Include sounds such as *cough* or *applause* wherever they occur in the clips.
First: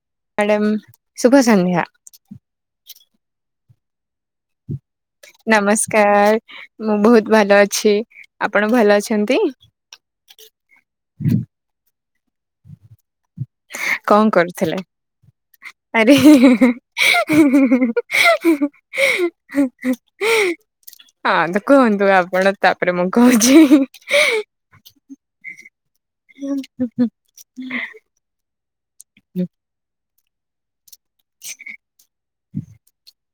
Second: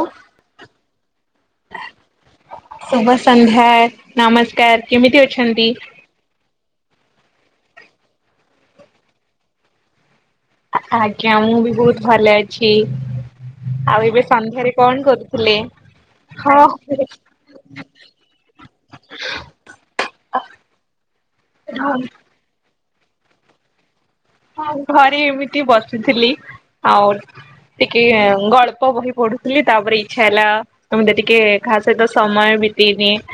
ଉଫ। Madam ଶୁଭସନ୍ଧ୍ୟା। ଶୁଭ ସନ୍ଧ୍ୟା, ନମସ୍କାର କେମିତି ଅ ନମସ୍କାର ମୁଁ ବହୁତ ଭଲ ଅଛି, ଆପଣ ଭଲ ଅଛନ୍ତି? ଆଜ୍ଞା ମୁଁ ବି ବହୁତ ଭଲ ଅଛି - କଁ କରୁଥିଲେ, ଆରେ ହିଁହିଁ ହଁ ହିଁ ହିଁହିଁ ହିଁ ହିଁହିଁ। ହିଁହିଁ ହିଁ ହଁ ତ କୁହନ୍ତୁ ଆପଣ - ତାପରେ ମୁଁ କହୁଛି ହିଁ ହିଁ। ହଁ ଘରେ ଏମିତି ବସିଥିଲି ଆଉ ଟିକେ ଗଳ୍ପ ବହି ପଢୁଥିଲି ତାପରେ ଇଚ୍ଛା ହେଲା ତ ଏମିତି ଟିକେ କାହା ସହିତ ସମୟ ବିତେଇ ଦିଏ -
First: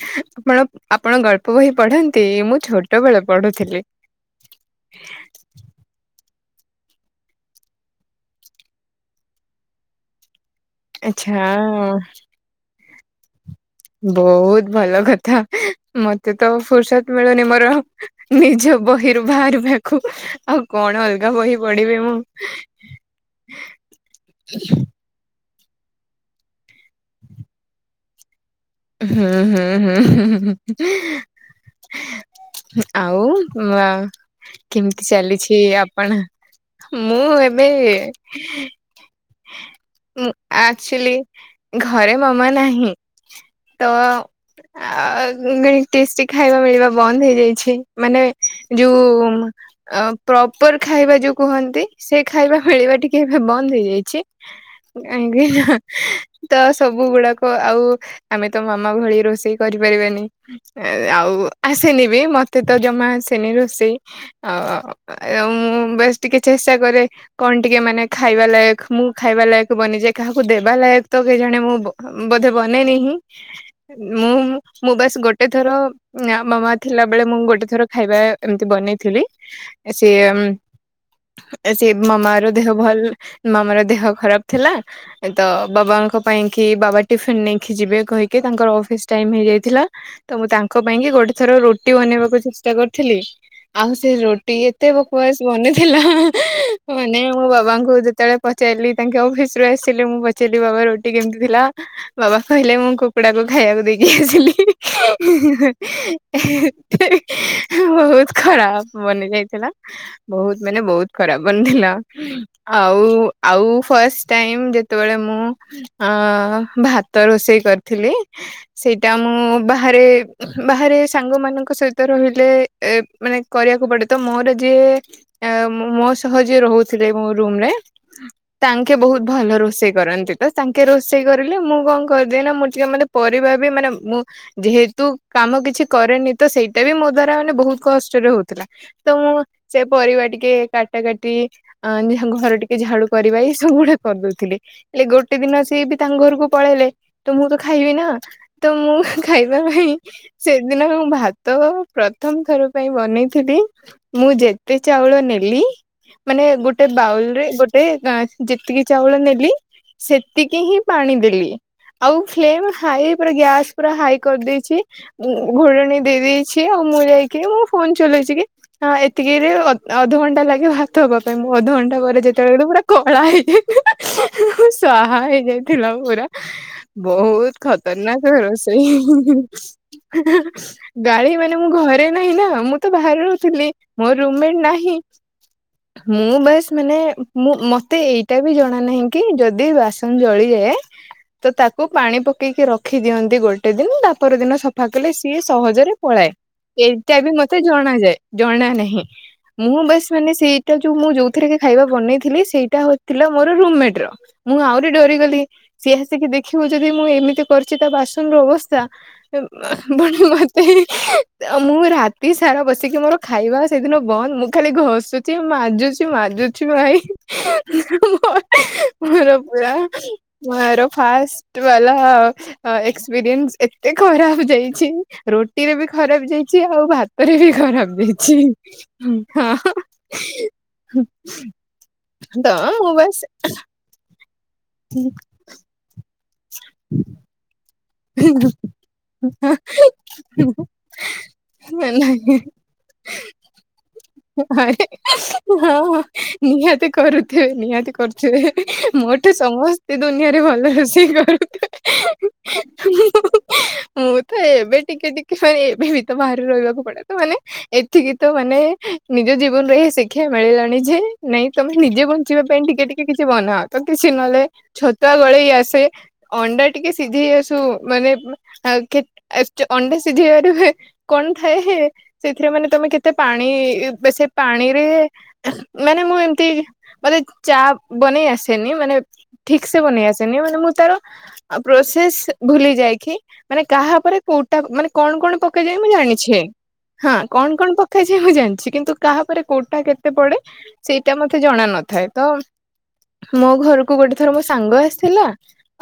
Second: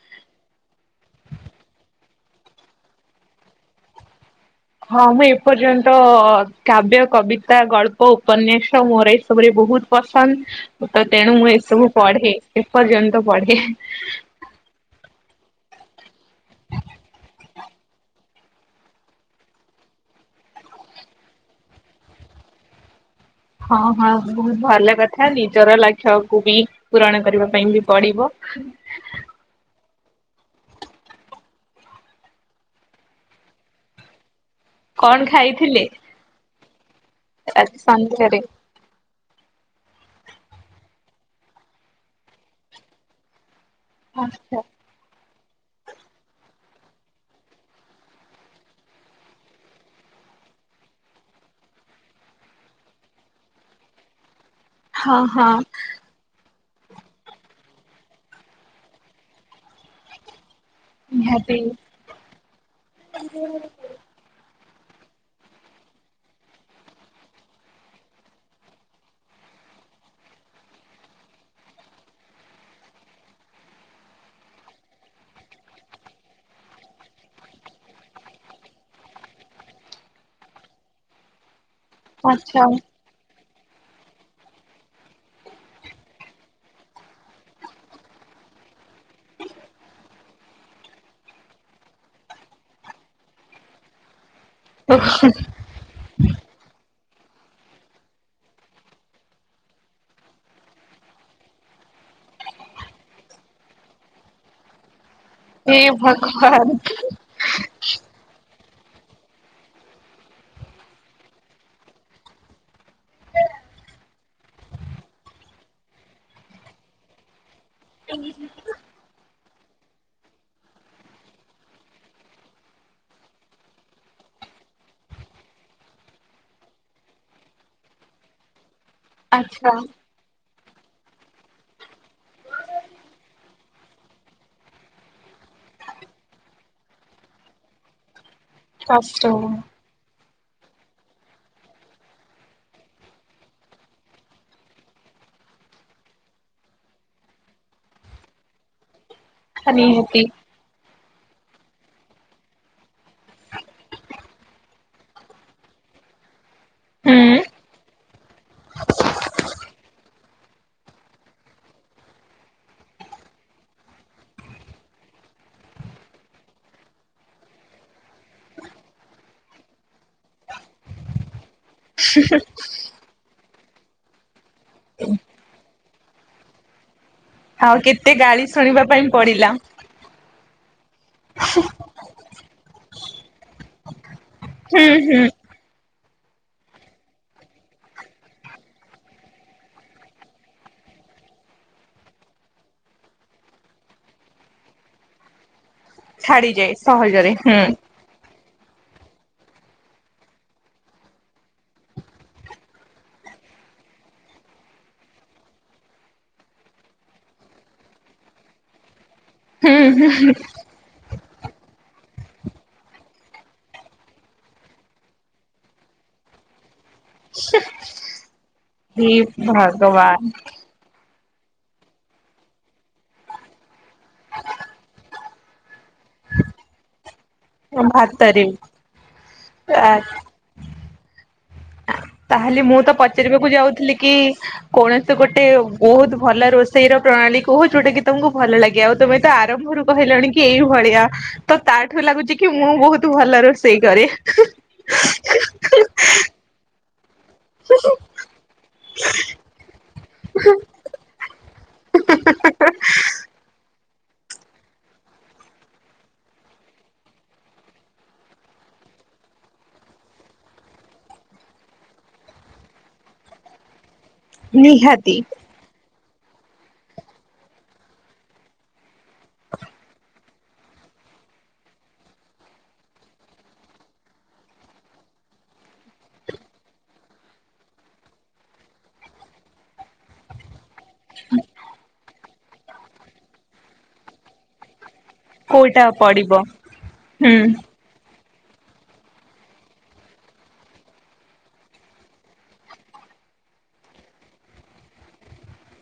*unintelligible* ଆପଣ ଗଳ୍ପ ବହି ପଢନ୍ତି ମୁଁ ଛୋଟ ବେଳେ ପଢୁଥିଲି। ହଁ ମୁଁ ଏପର୍ଯ୍ୟନ୍ତ କାବ୍ୟ, କବିତା, ଗଳ୍ପ, ଉପନ୍ୟାସ ମୋର ଏସବୁରେ ବହୁତ ପସନ୍ଦ ତ ତେଣୁ ମୁଁ ଆଚ୍ଛା ଏସବୁ ପଢେ ଏପର୍ଯ୍ୟନ୍ତ ପଢେ। ବହୁତ ଭଲ କଥା ମତେ ତ ଫୁର୍ସତ ମିଳୁନି ମୋର ନିଜ ବହିରୁ ବାହାରିବାକୁ ଆଉ କଣ ଅଲଗା ବହି ପଢିବି ମୁଁ। *inaudible* ହଁ ହଁ ବହୁତ ଭଲ କଥା ଥା ନିଜର ଲାକ୍ଷ୍ୟକୁୁ ବି ପୂରଣ କରିବା ପାଇଁ ବି ପଡିବ। ହୁଁ ହୁଁ ହୁଁ ହୁଁହୁଁହୁଁ। ଆଉ କେମିତି କଣ ଚାଲିଛି ଖାଇଥିଲେ ଆପଣ ମୁଁ ଏବେ ଆଜି ସନ୍ଧ୍ୟାରେ? ଉଁ ଆକ୍ଚୁଆଲି ଘରେ ମାମା ନାହିଁ। ତ ଆଛା ଆ ମାନେ ଟେଷ୍ଟି ଖାଇବା ମିଳିବା ବନ୍ଦ ହେଇଯାଇଛି ମାନେ ଯୋଉ ଅଁ ପ୍ରପର ଖାଇବା ଯୋଉ କୁହନ୍ତି ସେ ଖାଇବା ମିଳିବା ଟିକେ ଏବେ ବନ୍ଦ ହେଇଯାଇଛି। ହଁ ହଁ ଆଜ୍ଞା ତ ସବୁ ଗୁଡାକ ଆଉ ଆମେ ତ ମାମା ଭଳି ରୋଷେଇ କରିପାରିବାନି। ଆଉ ନିହାତି ଆସନି ବି ମତେ ତ ଜମା ଆସେନି ରୋଷେଇ। ଆଉ ମୁଁ ବେଶ ଟିକେ ଚେଷ୍ଟା କରେ। କଣ ଟିକେ ମାନେ ଖାଇବା ଲାୟକ ମୁଁ ଖାଇବା ଲାୟକ ବନିଯାଏ କାହାକୁ ଦେବା ଲାୟକ ତ କେଜାଣି ମୁଁ ବୋଧେ ବନେନିହି ମୁଁ ମୁଁ ବାସ୍ ଗୋଟେ ଥର ନା ମାମା ଥିଲା ବେଳେ ମୁଁ ଗୋଟେ ଥର ଖାଇବା ଏମିତି ବନେଇଥିଲି ସିଏ ସେ ବି ମାମା ର ଆଛା ଦେହ ଭଲ ମାମାର ଦେହ ଖରାପ ଥିଲା ତ ବାବାଙ୍କ ପାଇଁକି ବାବା ଟିଫିିନ ନେଇକି ଯିବେ କହିକି ତାଙ୍କର ଅଫିସ ଟାଇମ ହେଇଯାଇଥିଲା। ତ ମୁଁ ତାଙ୍କ ପାଇଁ କି ଗୋଟେ ଥର ରୁଟି ବନେଇବାକୁ ଚେଷ୍ଟା କରିଥିଲି ଆଉ ସେ ଏତେ ବକବସ ମନେଥିଲା ମାନେ ମୁଁ ବାବାଙ୍କୁ ଯେତେବେଳେ ପଚେଇଲି ତାଙ୍କେ ଅଫିସ ରୁ ଆସିଲି ମୁଁ ପଚେଇଲିି ବାବା ରୁଟି କେମିତି ଥିଲା ବାବା କହିଲେ ମୁଁ କୁକୁଡ଼ାକୁ ଖାଇବାକୁ ଦେଇକି ଆସିଲି ହେ ଭଗବାନ ବହୁତ ଖରାପ ବନି ଯାଇଥିଲା ବହୁତ ମାନେ ବହୁତ ଖରାପ ବନଥିଲା ଆଉ ଆଉ ଫଷ୍ଟ ଟାଇ ଯେତେବେଳେ ମୁଁ ଅ ଭାତ ରୋଷେଇ କରିଥିଲି ସେଇଟା ମୁଁ ବାହାରେ ବାହାରେ ସାଙ୍ଗ ମାନଙ୍କ ସହିତ ରହିଲେ ଏ ମାନେ କରିବାକୁ ପଡେ ତ ମୋର ଯିଏ ମୋ ସହ ଯିଏ ରହୁଥିଲେ ମୋ ରୁମ ରେ ତାଙ୍କେ ବହୁତ ଭଲ ଆଛା ରୋଷେଇ କରନ୍ତି ତ ତାଙ୍କେ ରୋଷେଇ କରିଲେ ମୁଁ କଣ କରିଦି ଏ ନା ଯିଏ ମାନେ ପରିବା ବି ମାନେ ମୁଁ ଯେହେତୁ କାମ କିଛି କରେନି ତ ସେଇଟା ବି ମୋ ଦ୍ଵାରା ମାନେ ବହୁତ କଷ୍ଟରେ ହଉଥିଲା ତ କଷ୍ଟ ମୁଁ ସେ ପରିବା ଟିକେ କାଟା କାଟି *unintelligible* ଙ୍କ ଘରେ ଟିକେ ଝାଡୁ କରିବା ଏ ସବୁ ଗୁଡା କରିଦଉଥିଲେ ହେଲେ ଗୋଟେ ଦିନ ସିଏ ବି ତାଙ୍କ ଘରକୁ ପଳେଇଲେ ତ ମୁଁ ଖାଇବି ନା ତ ମୁଁ ଖାଇବା ପାଇଁ ନିହାତି ସେଦିନ ମୁଁ ଭାତ ପ୍ରଥମ ଥର ପାଇଁ ବନେଇଥିଲି ମୁଁ ଯେତେ ଚାଉଳ ନେଲି ମାନେ ଗୋଟେ ବାଉଲ ହୁଁ। ରେ ଗୋଟେ ଏଁ ଯେତିକି ଚାଉଳ ନେଲି। ସେତିକି ହିଁ ପାଣି ଦେଲି ଆଉ। ଫ୍ଲେମ ହାଇ ପୁରା ଗ୍ୟାସ୍ ପୁରା ହାଇ କରିଦେଇଛି। ଘୋଡ଼ଣୀ ଦେଇ ଦେଇେଇଛି ଆଉ ମୁଁ ଯାଇକି ମୁଁ ଫୋନ ଚଲେଇଛି କି। ହଁ ଏତିକିରେ ଅଧଘଣ୍ଟା ଲାଗେ ଭାତ ହବା ପାଇଁ ମୁଁ ଅଧଘଣ୍ଟା ପରେ ଯେତେବେଳେ ପୁରା। କଳା ହେଇଯାଇଥିଲା ସୁହା ହେଇଯାଇଥିଲା ପୁରା ବହୁତ। ଆଉ କେତେ ଖତରନାକ ଗାଳି ଶୁଣିବା ରଷେଇ। ପାଇଁ ପଡିଲା ଗାଳି ମାନେ ମୁଁ ଘରେ ନାହିଁ ନା ମୁଁ ତ ବାହାରାରୁ ରହୁଥିଲି। ମୋ ରୁମମେଟ ହୁଁ ନାହିଁ। ହୁଁ ମୁଁ ବାସ୍ ମାନେ ମୁଁ ମତେ ଏଇଟା ବି ଜଣା ନାହିଁ କି ଯଦି ବାସନ ଜଳିଯାଏ। ତ ତାକୁ ପାଣି ପକେଇକି ରଖି ଦିଅନ୍ତି ଗୋଟେ ଦିନ ତା ପର ଦିନ ସଫା କଲେ ସିଏ ସହଜରେ। ପଳାଏ ଛାଡିଯାଏ ଏଟା ବି ସହଜରେ ହୁଁ। ମତେ ଜଣା ଯାଏ ଜଣା ନାହିଁ। ମୁଁ ବାସ୍ ମାନେ ସେଇଟା ଯୋଉ ମୁଁ ଯୋଉଥିରେ କି ଖାଇବା ବନେଇଥିଲି ସେଇଟା ହଉଥିଲା ମୋର ରୁମମେଟ ର। ମୁଁ ଆହୁରି ଡରିଗଲି ସିଏ ଆସିକି ଦେଖ ଦେଖିବୁ ଯଦି ମୁଁ ଏମିତି କରିଛି ତା ବାସନ ର ଅବସ୍ଥା। *inaudible* ମୁଁ ରାତି ସାରା ବସିକି ମୋର ଖାଇବା ସେଇଦିନ ବନ୍ଦ ମୁଁ ଖାଲି ଘଷୁଛି ମାଜୁଛି ମାଜୁଛି। ଭାଇ ହେ ମୋର ପୁରା ଭଗବାନ ମୋର ଫାଷ୍ଟ। ବାଲା। ଏକ୍ସପିରିଏନ୍ସ ଏତେ ଖରାପ ଯାଇଛି ରୁଟି ରେ ବି ଖରାପ ଯାଇଛି ଆଉ ଭାତରେ ବି। ଖରାପ ଦେଇଛି ଭାତରେ ହଁ। ଆ ତାହେଲେ ମୁଁ ତ ପଚାରିବାକୁ ଯାଉଥିଲି କି କୌଣସି ଗୋଟେ ବହୁତ। ଭଲ ରୋଷେଇ ର ପ୍ରଣାଳୀ କହୁ ଯୋଉଟା କି। ତମକୁ ଭଲ ଲାଗେ ଆଉ ତମେ ତ ଆରମ୍ଭରୁ କହିଲଣି କି ଏଇ ଭଳିଆ ତ ତାଠୁ ନାଇଁ ଲାଗୁଛି କି ମୁଁ ବହୁତ। ତୁ ଭଲ ରୋଷେଇ କରେ। ଆରେ ହଁ ନିହାତି କରୁ ଥିବେ ନିହାତି କରୁଥିବେ ମୋଠୁ ସମସ୍ତେ ଦୁନିଆରେ ଭଲ ରୋଷେଇ କରୁଥିବେ। *inaudible* ମୁଁ ତ ଏବେ ଟିକେ ଟିକେ ମାନେ ଏବେ ବି ତ ବାହାରେ ରହିବାକୁ ପଡେ ତ ମାନେ। ଏତିକି ତ ମାନେ ନିଜ ଜୀବନରେ ଏ ଶିକ୍ଷା ମିଳିଲାଣି ଯେ ନାଇଁ ତମେ ନିଜେ ବଞ୍ଚିବା ପାଇଁ ଟିକେ ଟିକେ। କିଛି ବନାଅ ତ କିଛି ନହଲେ ଛତୁଆ ନିହାତି ଗଳେଇ ଆସେ ଅଣ୍ଡା ଟିକେ। ସିଝେଇ ଆସୁ ମାନେ ଅଣ୍ଡା ସିଧିଇବାରେ ହୁଏ। କଣ ଥାଏ ସେଥିରେ ମାନେ ତମେ କେତେ ପାଣି ବେସି ପାଣିରେ। ମାନେ ମୁଁ ଏମତି ମତେ ଚା ବନେଇ ଆସେନି ମାନେ। ଠିକ ସେ ବନେଇ ଆସେନି ମାନେ ମୁଁ ତାର। ପ୍ରସେସ ଭୁଲି ଯାଇଛି ମାନେ କାହା ଉପରେ। କଉଟା ମାନେ କଣ କଣ ପକେଇ ଯାଇଏ କୋଉଟା ମୁଁ ଜାଣିଛି ପଡିବ ହଁ ହୁଁ କଣ କଣ ପକ ଯାଏ ମୁଁ ଜାଣିଛି କିନ୍ତୁ କାହାପରେ କୋଉଟା କେତେ ପଡେ ସେଇଟା ମତେ ଜଣ ନଥାଏ ତ। ମୋ ଘରକୁ ଗୋଟେ ଥର ମୋ ସାଙ୍ଗ ଆସିଥିଲା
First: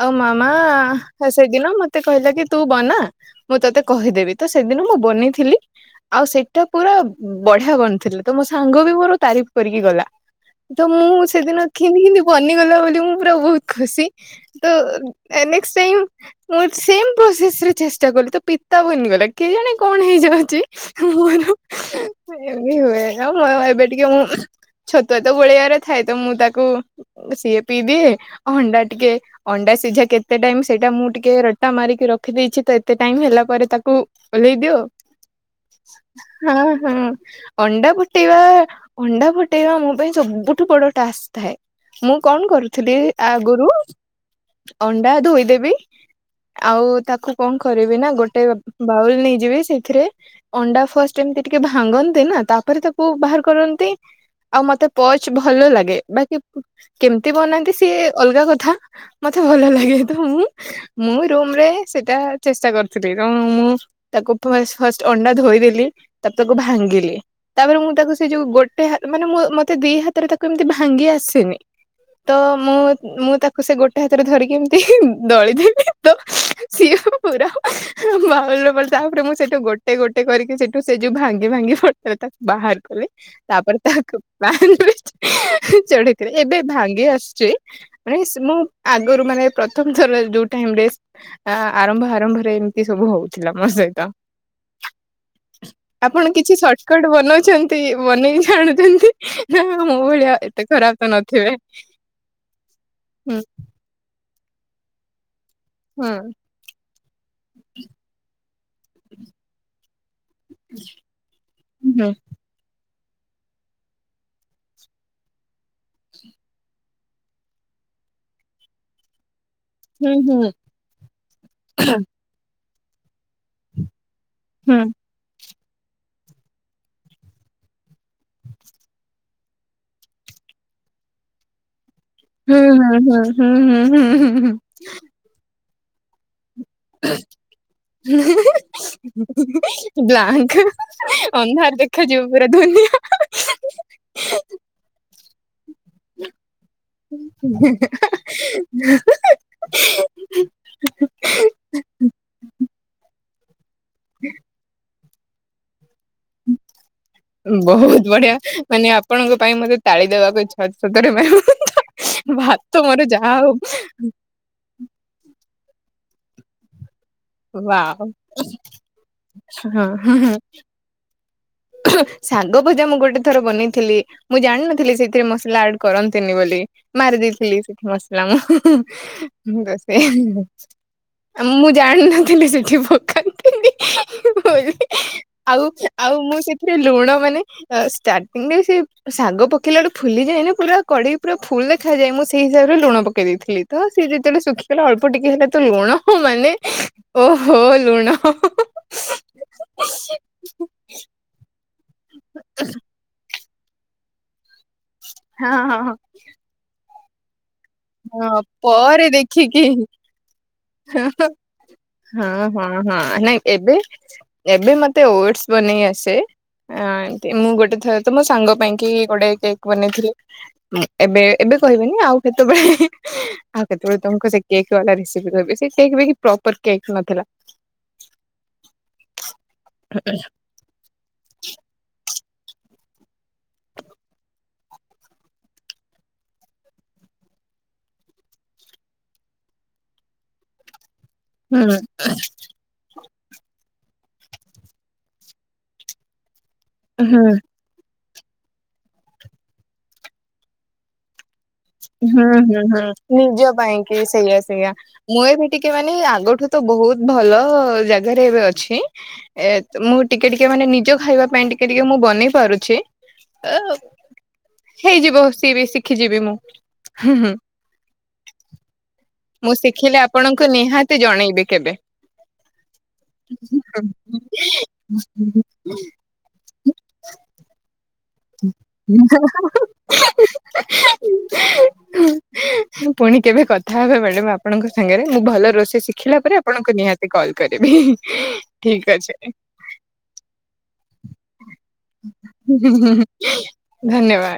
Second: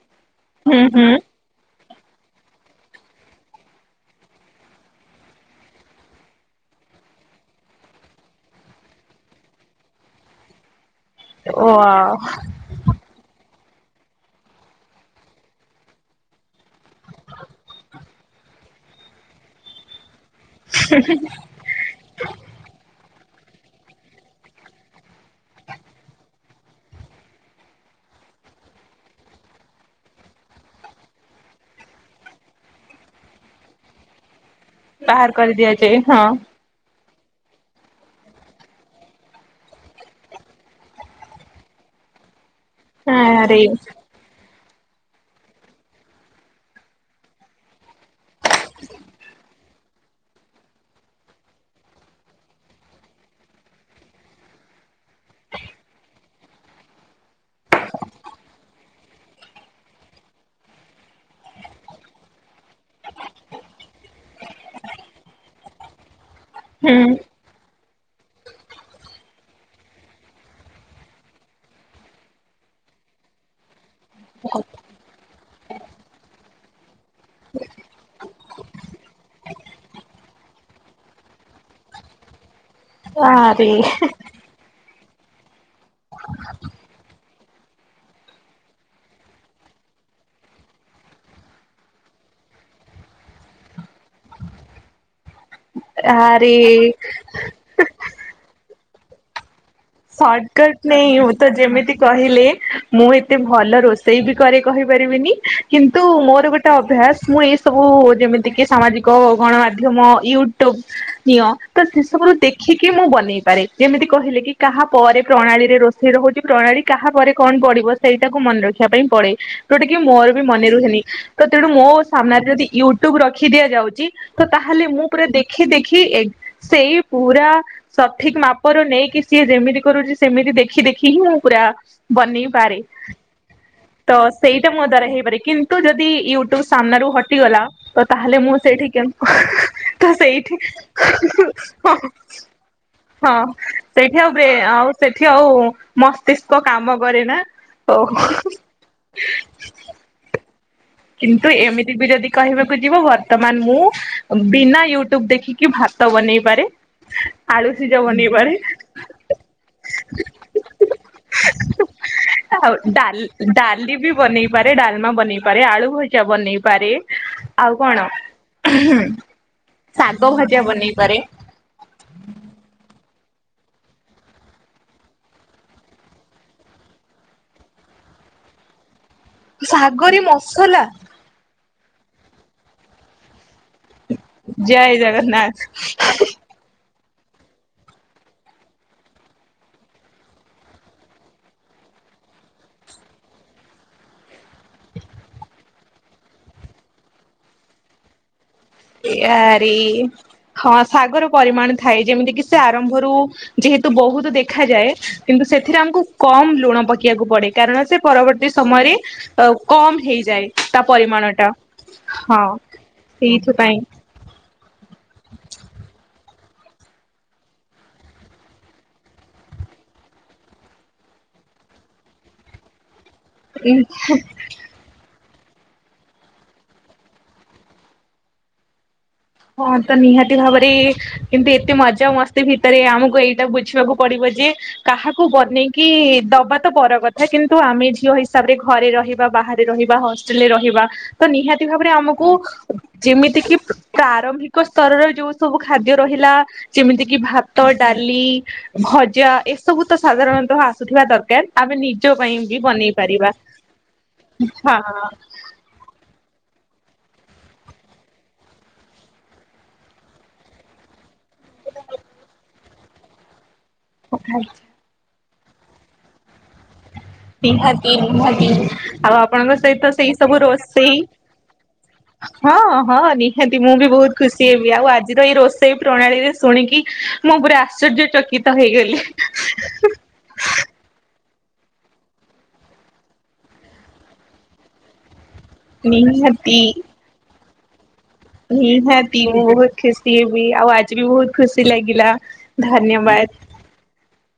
ଆଉ ମାମା। ହୁଁ ହୁଁ ସେଦିନ ମତେ କହିଲା କି ତୁ ବନା ମୁଁ ତତେ କହିଦେବି ତ ସେଦିନ ମୁଁ ବନେଇଥିଲି। ଆଉ ସେଇଟା ପୁରା ବଢିଆ ବନଥିଲି ତ ମୋ ସାଙ୍ଗ ବି ମୋର ତାରିଫ କରିକି ଗଲା। ତ ମୁଁ ସେଦିନ ଓ କିନ୍ତି କିନ୍ତି ବନିଗଲା ବୋଲି ମୁଁ ପୁରା ବହୁତ ଖୁସି ତ। Next time. ମୋ ସେମ ପ୍ରୋସେସ ରେ ଚେଷ୍ଟା କଲି ତୋ ପିତା ବନିଗଲା କିଏ ଜଣେ କଣ ହେଇଯାଉଛି। *inaudible* ଛତୁଆ ତ ଗୋଳେଇଆର ଥାଏ ତ ମୁଁ ତାକୁ ସିଏ ପିଇ ଦିଏ ଅଣ୍ଡା ଟିକେ ଅଣ୍ଡା ସିଝା କେତେ ଟାଇମ୍ ସେଟା ମୁଁ ଟିକେ ରେଟା ମାରିକି ରଖିଦେଇଚି ତ ଏତେ ଟାଇମ୍ ହେଲା ପରେ ତାକୁ ଓହ୍ଲେଇ ଦିଅ। ବାହାର କରିଦିଆଯାଏ ହଁ ହଁ। ଅଣ୍ଡା ଫୁଟେଇବା ଅଣ୍ଡା ଫୁଟେଇବା ମୋ ପାଇଁ ସବୁଠୁ ବଡ ଟାସ୍କ ଥାଏ। ମୁଁ କଣ କରୁଥିଲି ଆରେ ଆଗୁରୁ ଅଣ୍ଡା ଧୋଇଦେବି ଆଉ ତାକୁ କଁ କରିବି ନା ଗୋଟେ ବାଉଲ୍ ନେଇଯିବି ସେଇଥିରେ ଅଣ୍ଡା ଫଷ୍ଟ୍ ଏମିତି ଟିକେ ଭାଙ୍ଗନ୍ତି ନା ତାପରେ ତାକୁ ବାହାର କରନ୍ତି ଆଉ ମତେ ପଚ୍ ଭଲ ଲାଗେ ବାକି କେମ୍ତି ବନାନ୍ତି ସିଏ ଅଲଗା କଥା ମତେ ଭଲ ଲାଗେ ତ ମୁଁ ମୁଁ ରୁମ୍ ରେ ସେଟା ଚେଷ୍ଟା କରିଥିଲି କାଣ ମୁଁ ତାକୁ ଫାଷ୍ଟ୍ ଫଷ୍ଟ ଅଣ୍ଡା ଧୋଇଦେଲି ତା ପେ ତାକୁ ହୁଁ ଭାଙ୍ଗିଲି ତାପରେ ମୁଁ ତାକୁ ସେ ଯୋଉ ଗୋଟେ ହା ମାନେ ମୁଁ ମତେ ଦି ହାତରେ ତାକୁ ଏମିତି ଭାଙ୍ଗି ଆସେନି। ତ ମୁଁ ମୁଁ ତାକୁ ସେ ଗୋ ଟେ ହାତରେ ଧରିକି ଏମିତି ଦଳି ଦେଲି ତ ସିଏ ପୁରା ବାଉଲ୍ ଉପରେ ତାପରେ ମୁଁ ସେଠୁ ଗୋଟେ ଗୋଟେ କରିକି ସେଠୁ ସେ ଯୋଉ ଭାଙ୍ଗି ଭାଙ୍ଗି ପଡିଥିଲା ତାକୁ ବାହାର୍ କଲି ଆରେ ତାପରେ ତାହାକୁ *inaudible* ଚଢିକିରି ଏବେ ଭାଙ୍ଗି ଆସୁଚି ମାନେ ମୁଁ ଆଗରୁ ମାନେ ପ୍ରଥମ ଥର ଯୋଉ ଟାଇମ୍ ଡେ ଆ ଆରମ୍ଭ ଆରମ୍ଭରେ ଏମିତି ସବୁ ହଉଥିଲା ମୋ ସହିତ ଆପଣ କିଛି ସଟ୍ ଆରେ କଟ୍ ବନଉଛନ୍ତି ବନେଇକି ଛାଣୁଛନ୍ତି? ସଟ୍ କଟ୍ ନେହିଁ ହୋତା ଯେମିତି କହିଲି ମୁଁ ହୁଁ ଏତେ ଭଲ ରୋଷ ଇ ବି କରି କହିପାରିବିନି କିନ୍ତୁ ହୁଁ ମୋର ଗୋ ଟେ ଅଭ୍ୟାସ ମୁଁ ଏଇ ସବୁ ଯେମିତିକିି ସାମାଜିକ ଗଣମାଧ୍ୟମ ୟୁଟ୍ୟୁବ୍ଳ ନିଅ ତ ସେ ହୁଁ ସବୁରୁ ଦେଖିକି ମୁଁ ବନେଇ ପାରେ ଯେମିତି କହିଲେ କି କାହା ପରେ ପ୍ରଣାଳୀରେ ରୋଷେଇ ର ହଉଚି ପ୍ରଣାଳୀ କାହା ପରେ କଣ ପଡିବ ସେଇଟାକୁ ମନେ ରଖିବା ପାଇଁ ପଡେ ଯୋଉଟା କି ହୁଁ ମୋର ବି ହୁଁ ମନେ ରୁହେନି ତେଣୁ ମୋ ସାମ୍ନାରେ ଯଦି ୟୁଟ୍ୟୁବ୍ ରଖି ଦିଆଯାଉଚି ତ ହୁଁ ତାହେଲେ ମୁଁ ପୁରା ଦେଖି ଦେଖି ଏକ୍ ସେଇ ପୁରା ସଠିକ୍ ମାପ ର ନେଇକି ସିଏ ଯେମିତି କରୁଚି ସେମିତି ଦେଖି ଦେଖି ହିଁ ମୁଁ ପୁରା ବନେଇ ହୁଁ ପାରେ। ହୁଁ ହୁଁ ହୁଁ ହୁଁ ତ ହୁଁ ହୁଁ ହୁଁ ସେଇଟା ମୋ ଦ୍ଵାରା ହେଇପାରେ କିନ୍ତୁ ଯଦି ୟୁ ଟ୍ୟୁବ୍ ସାମ୍ନାରୁ ହଟିଗଲା ତ ତାହେଲେ ମୁଁ ସେଇଠି କେମ୍ ତ ବ୍ଲାଙ୍କ ସେଇଠି ଅନ୍ଧାର ହଁ ଦେଖାଯିବ ପୁରା ଧୁନିଆ। ହଁ ସେଇଠି ଆଉ ବ୍ରେ ଆଉ ସେଠି ଆଉ ମସ୍ତିଷ୍କ କାମ କରେ ନା ଓ କିନ୍ତୁ ଏମିତି ବି ଯଦି କହିବାକୁ ଯିବ ବର୍ତ୍ତମାନ ମୁଁ ବିନା ୟୁଟ୍ୟୁବ୍ ଦେଖି କି ଭାତ ବନେଇ ପାରେ। ଆଳୁ ସିଝା ବହୁତ୍ ବନେଇ ବଢିଆ ପାରେ। ମାନେ ଆପଣଙ୍କ ପାଇଁ ମତେ ତାଳି ଦେବାକୁ ଇଛା ହଉଚି ସତରେ ମ୍ୟାଡମ୍ ଆଉ ଭାତ ମୋର ଡାଲି ଯାହା ହଉ ଡାଲି ବି ବନେଇ ପାରେ ଡାଲମା ବନେଇ ପାରେ ଆଳୁ ଭଜା ବନେଇ ପାରେ ଆଉ କଣ ୱାଓ ହଁ ହଁ ଶାଗ ହଁ ଭଜା ବନେଇପାରେ। ଶାଗ ଭଜା ମୁଁ ଗୋଟେ ଥର ବନେଇଥିଲି ମୁଁ ଜାଣିନଥିଲି ସେଇଥିରେ ମସଲା ଆଡ କରନ୍ତିନି ବୋଲି ମାର୍ ଦେଇଥିଲି ସେଠି ମସଲା ମୁଁ *inaudible* ବ ସେ ଶାଗରେ ମସଲା ଆ ମୁଁ ଜାଣିନଥିଲି ସେଠି ପକାନ୍ତିିନି। ଜୟ ଜଗନ୍ନାଥ ଆଉ ଆଉ ମୁଁ ସେଥିରେ ଲୁଣ ମାନେ ଷ୍ଟାର୍ଟିଂ ରେ ସେ ଶାଗ ପକେଇଲା ରୁ ଫୁଲିଯାଏ ନା ପୁରା କଡେଇ ପୁରା ଫୁଲ ଦେଖାଯାଏ ମୁଁ ସେଇ ହିସାବରେ ଲୁଣ ପକେଇ ଦେଇଥିଲି ତ ସିଏ ଯେତେବେଳେ ଶୁଖିଗଲା ଅଳ୍ପ ଟିକି ହେଲା ତ ଲୁଣ ମାନେ ଓହୋ ଲୁଣ ହଁ ହଁ ହଁ। ୟାରି ହଁ ଶାଗର ପରିମାଣ ଥାଏ ଯେମିତି କିି ସେ ଆରମ୍ଭରୁ ଯେହେତୁ ବହୁତ ଦେଖାଯାଏ କିନ୍ତୁ ହଁ ହଁ ସେଥିରେ ହଁ ଆମକୁ କମ ଲୁଣ ପ ଶଖିବାକୁ ପଡେ କାରଣ ସେ ହଁ ପରବର୍ତ୍ତୀ ସମୟରେ ପରେ ଅ ଦେଖିକି କମ୍ ହେଇଯାଏ। ତା ପରିମାଣ *unintelligible* ଟା ହଁ ହଁ ହଁ ନାଇଁ ଏ ଏବେ ସେଇଥିପାଇଁ ଏବେ ମତେ ଓଡ଼ସ ବନେଇ ଆସେ। ଅ ଏ ମୁଁ ଗୋଟେ ଥର ତ ମୋ ସାଙ୍ଗ ପାଇଁ କି ଗୋଟେ କେକ୍ ବନେଇଥିଲି। ଏବେ ଏବେ କହିବେନି ଆଉ କେତେବେଳେ ଆଉ କେତେବେଳେ ତମକୁ ସେ କେକ୍ ବାଲା ରେସି ସିପି କହିବି ସେ କେକ ବି ପ୍ରପର କେକ୍ ନଥିଲା। ହଁ ତ ନିହାତି ଭାବରେ କିନ୍ତୁ ଏତେ ମଜା ମସ୍ତି ଭିତରେ ଆମକୁ ଏଇଟା ବୁଝିବାକୁ ପଡିବ ଯେ କାହାକୁ ବନେଇକି ଦବା ତ ବଡ କଥା କିନ୍ତୁ ଆମେ ଝିଅ ହିସାବରେ ଘରେ ରହିବା ବାହାରେ ରହିବା ହଷ୍ଟେଲ ରହିବା ତ ହୁଁ ନିହାତି ଭାବରେ ଆମକୁ ଯେମିତି କି ପ୍ରାରମ୍ଭିକ ସ୍ତରରେ ଯୋଉ ସବୁ ଖାଦ୍ୟ ରହିଲା ଯେମିତି କି ହୁଁ ଭା ତ ଡାଲି ଭଜା ଏସବୁ ତ ସାଧାରଣତଃ ଆସୁଥିବା ଦରକାର। ଆମେ ନିଜ ହୁଁ ପାଇଁ ହୁଁ ବି ହୁଁ ବନେଇ ପାରିବା ନିଜ ପାଇଁ କି ସେଇଆ ସେଇଆ ହଁ ମୁଁ ଟିକେ ମାନେ ଆଗଠୁ ତ ବହୁତ ଭଲ ଜାଗାରେ ଏବେ ଅଛି। ଏ ମୁଁ ଟିକେ ଟିକେ ମାନେ ନିଜ ଖାଇବା ପାଇଁ ଟିକେ ଟିକେ ମୁଁ ବନେଇ ପାରୁଛି। ଏ *unintelligible* ହେଇଯିବ ସିଏ ବି ଶିଖିଯିବି ମୁଁ ହୁଁ ହୁଁ। ନିହାତି ନିହାତି ଆଉ ମୁଁ ଆପଣଙ୍କ ସହିତ ଶିଖିଲେ ସେଇ ସବୁ ଆପଣଙ୍କୁ ରୋଷେଇ ନିହାତି ଜଣେଇବି କେବେ। ହଁ ହଁ ନିହାତି ମୁଁ ହୁଁ ବି ବହୁତ ଖୁସି ହେବି ଆଉ ଆଜିର ଏଇ ହୁଁ ରୋଷେଇ ପ୍ରଣାଳୀରେ ଶୁଣିକି ମୁଁ ପୁରା ଆଶ୍ଚର୍ଯ୍ୟ ଚ *unintelligible* ପୁଣି କେବେ କଥା ହେବେ ମ୍ୟାଡାମ ଆପଣଙ୍କ ସାଙ୍ଗରେ ମୁଁ ଭଲ ରୋଷେଇ ସେ ଶିଖିଲା ପରେ ନିହାତି ଆପଣଙ୍କୁ ନିହାତି କଲ୍ କରିବି। ହିଁ ଠିକ ହାଁ ଅଛି ତି ମୁଁ ବହୁତ ଖୁସି ହେବି ଆଉ ଆଜି ବି ବହୁତ ଖୁସି ଲାଗିଲା। ଧନ୍ୟବାଦ। ଧନ୍ୟବାଦ।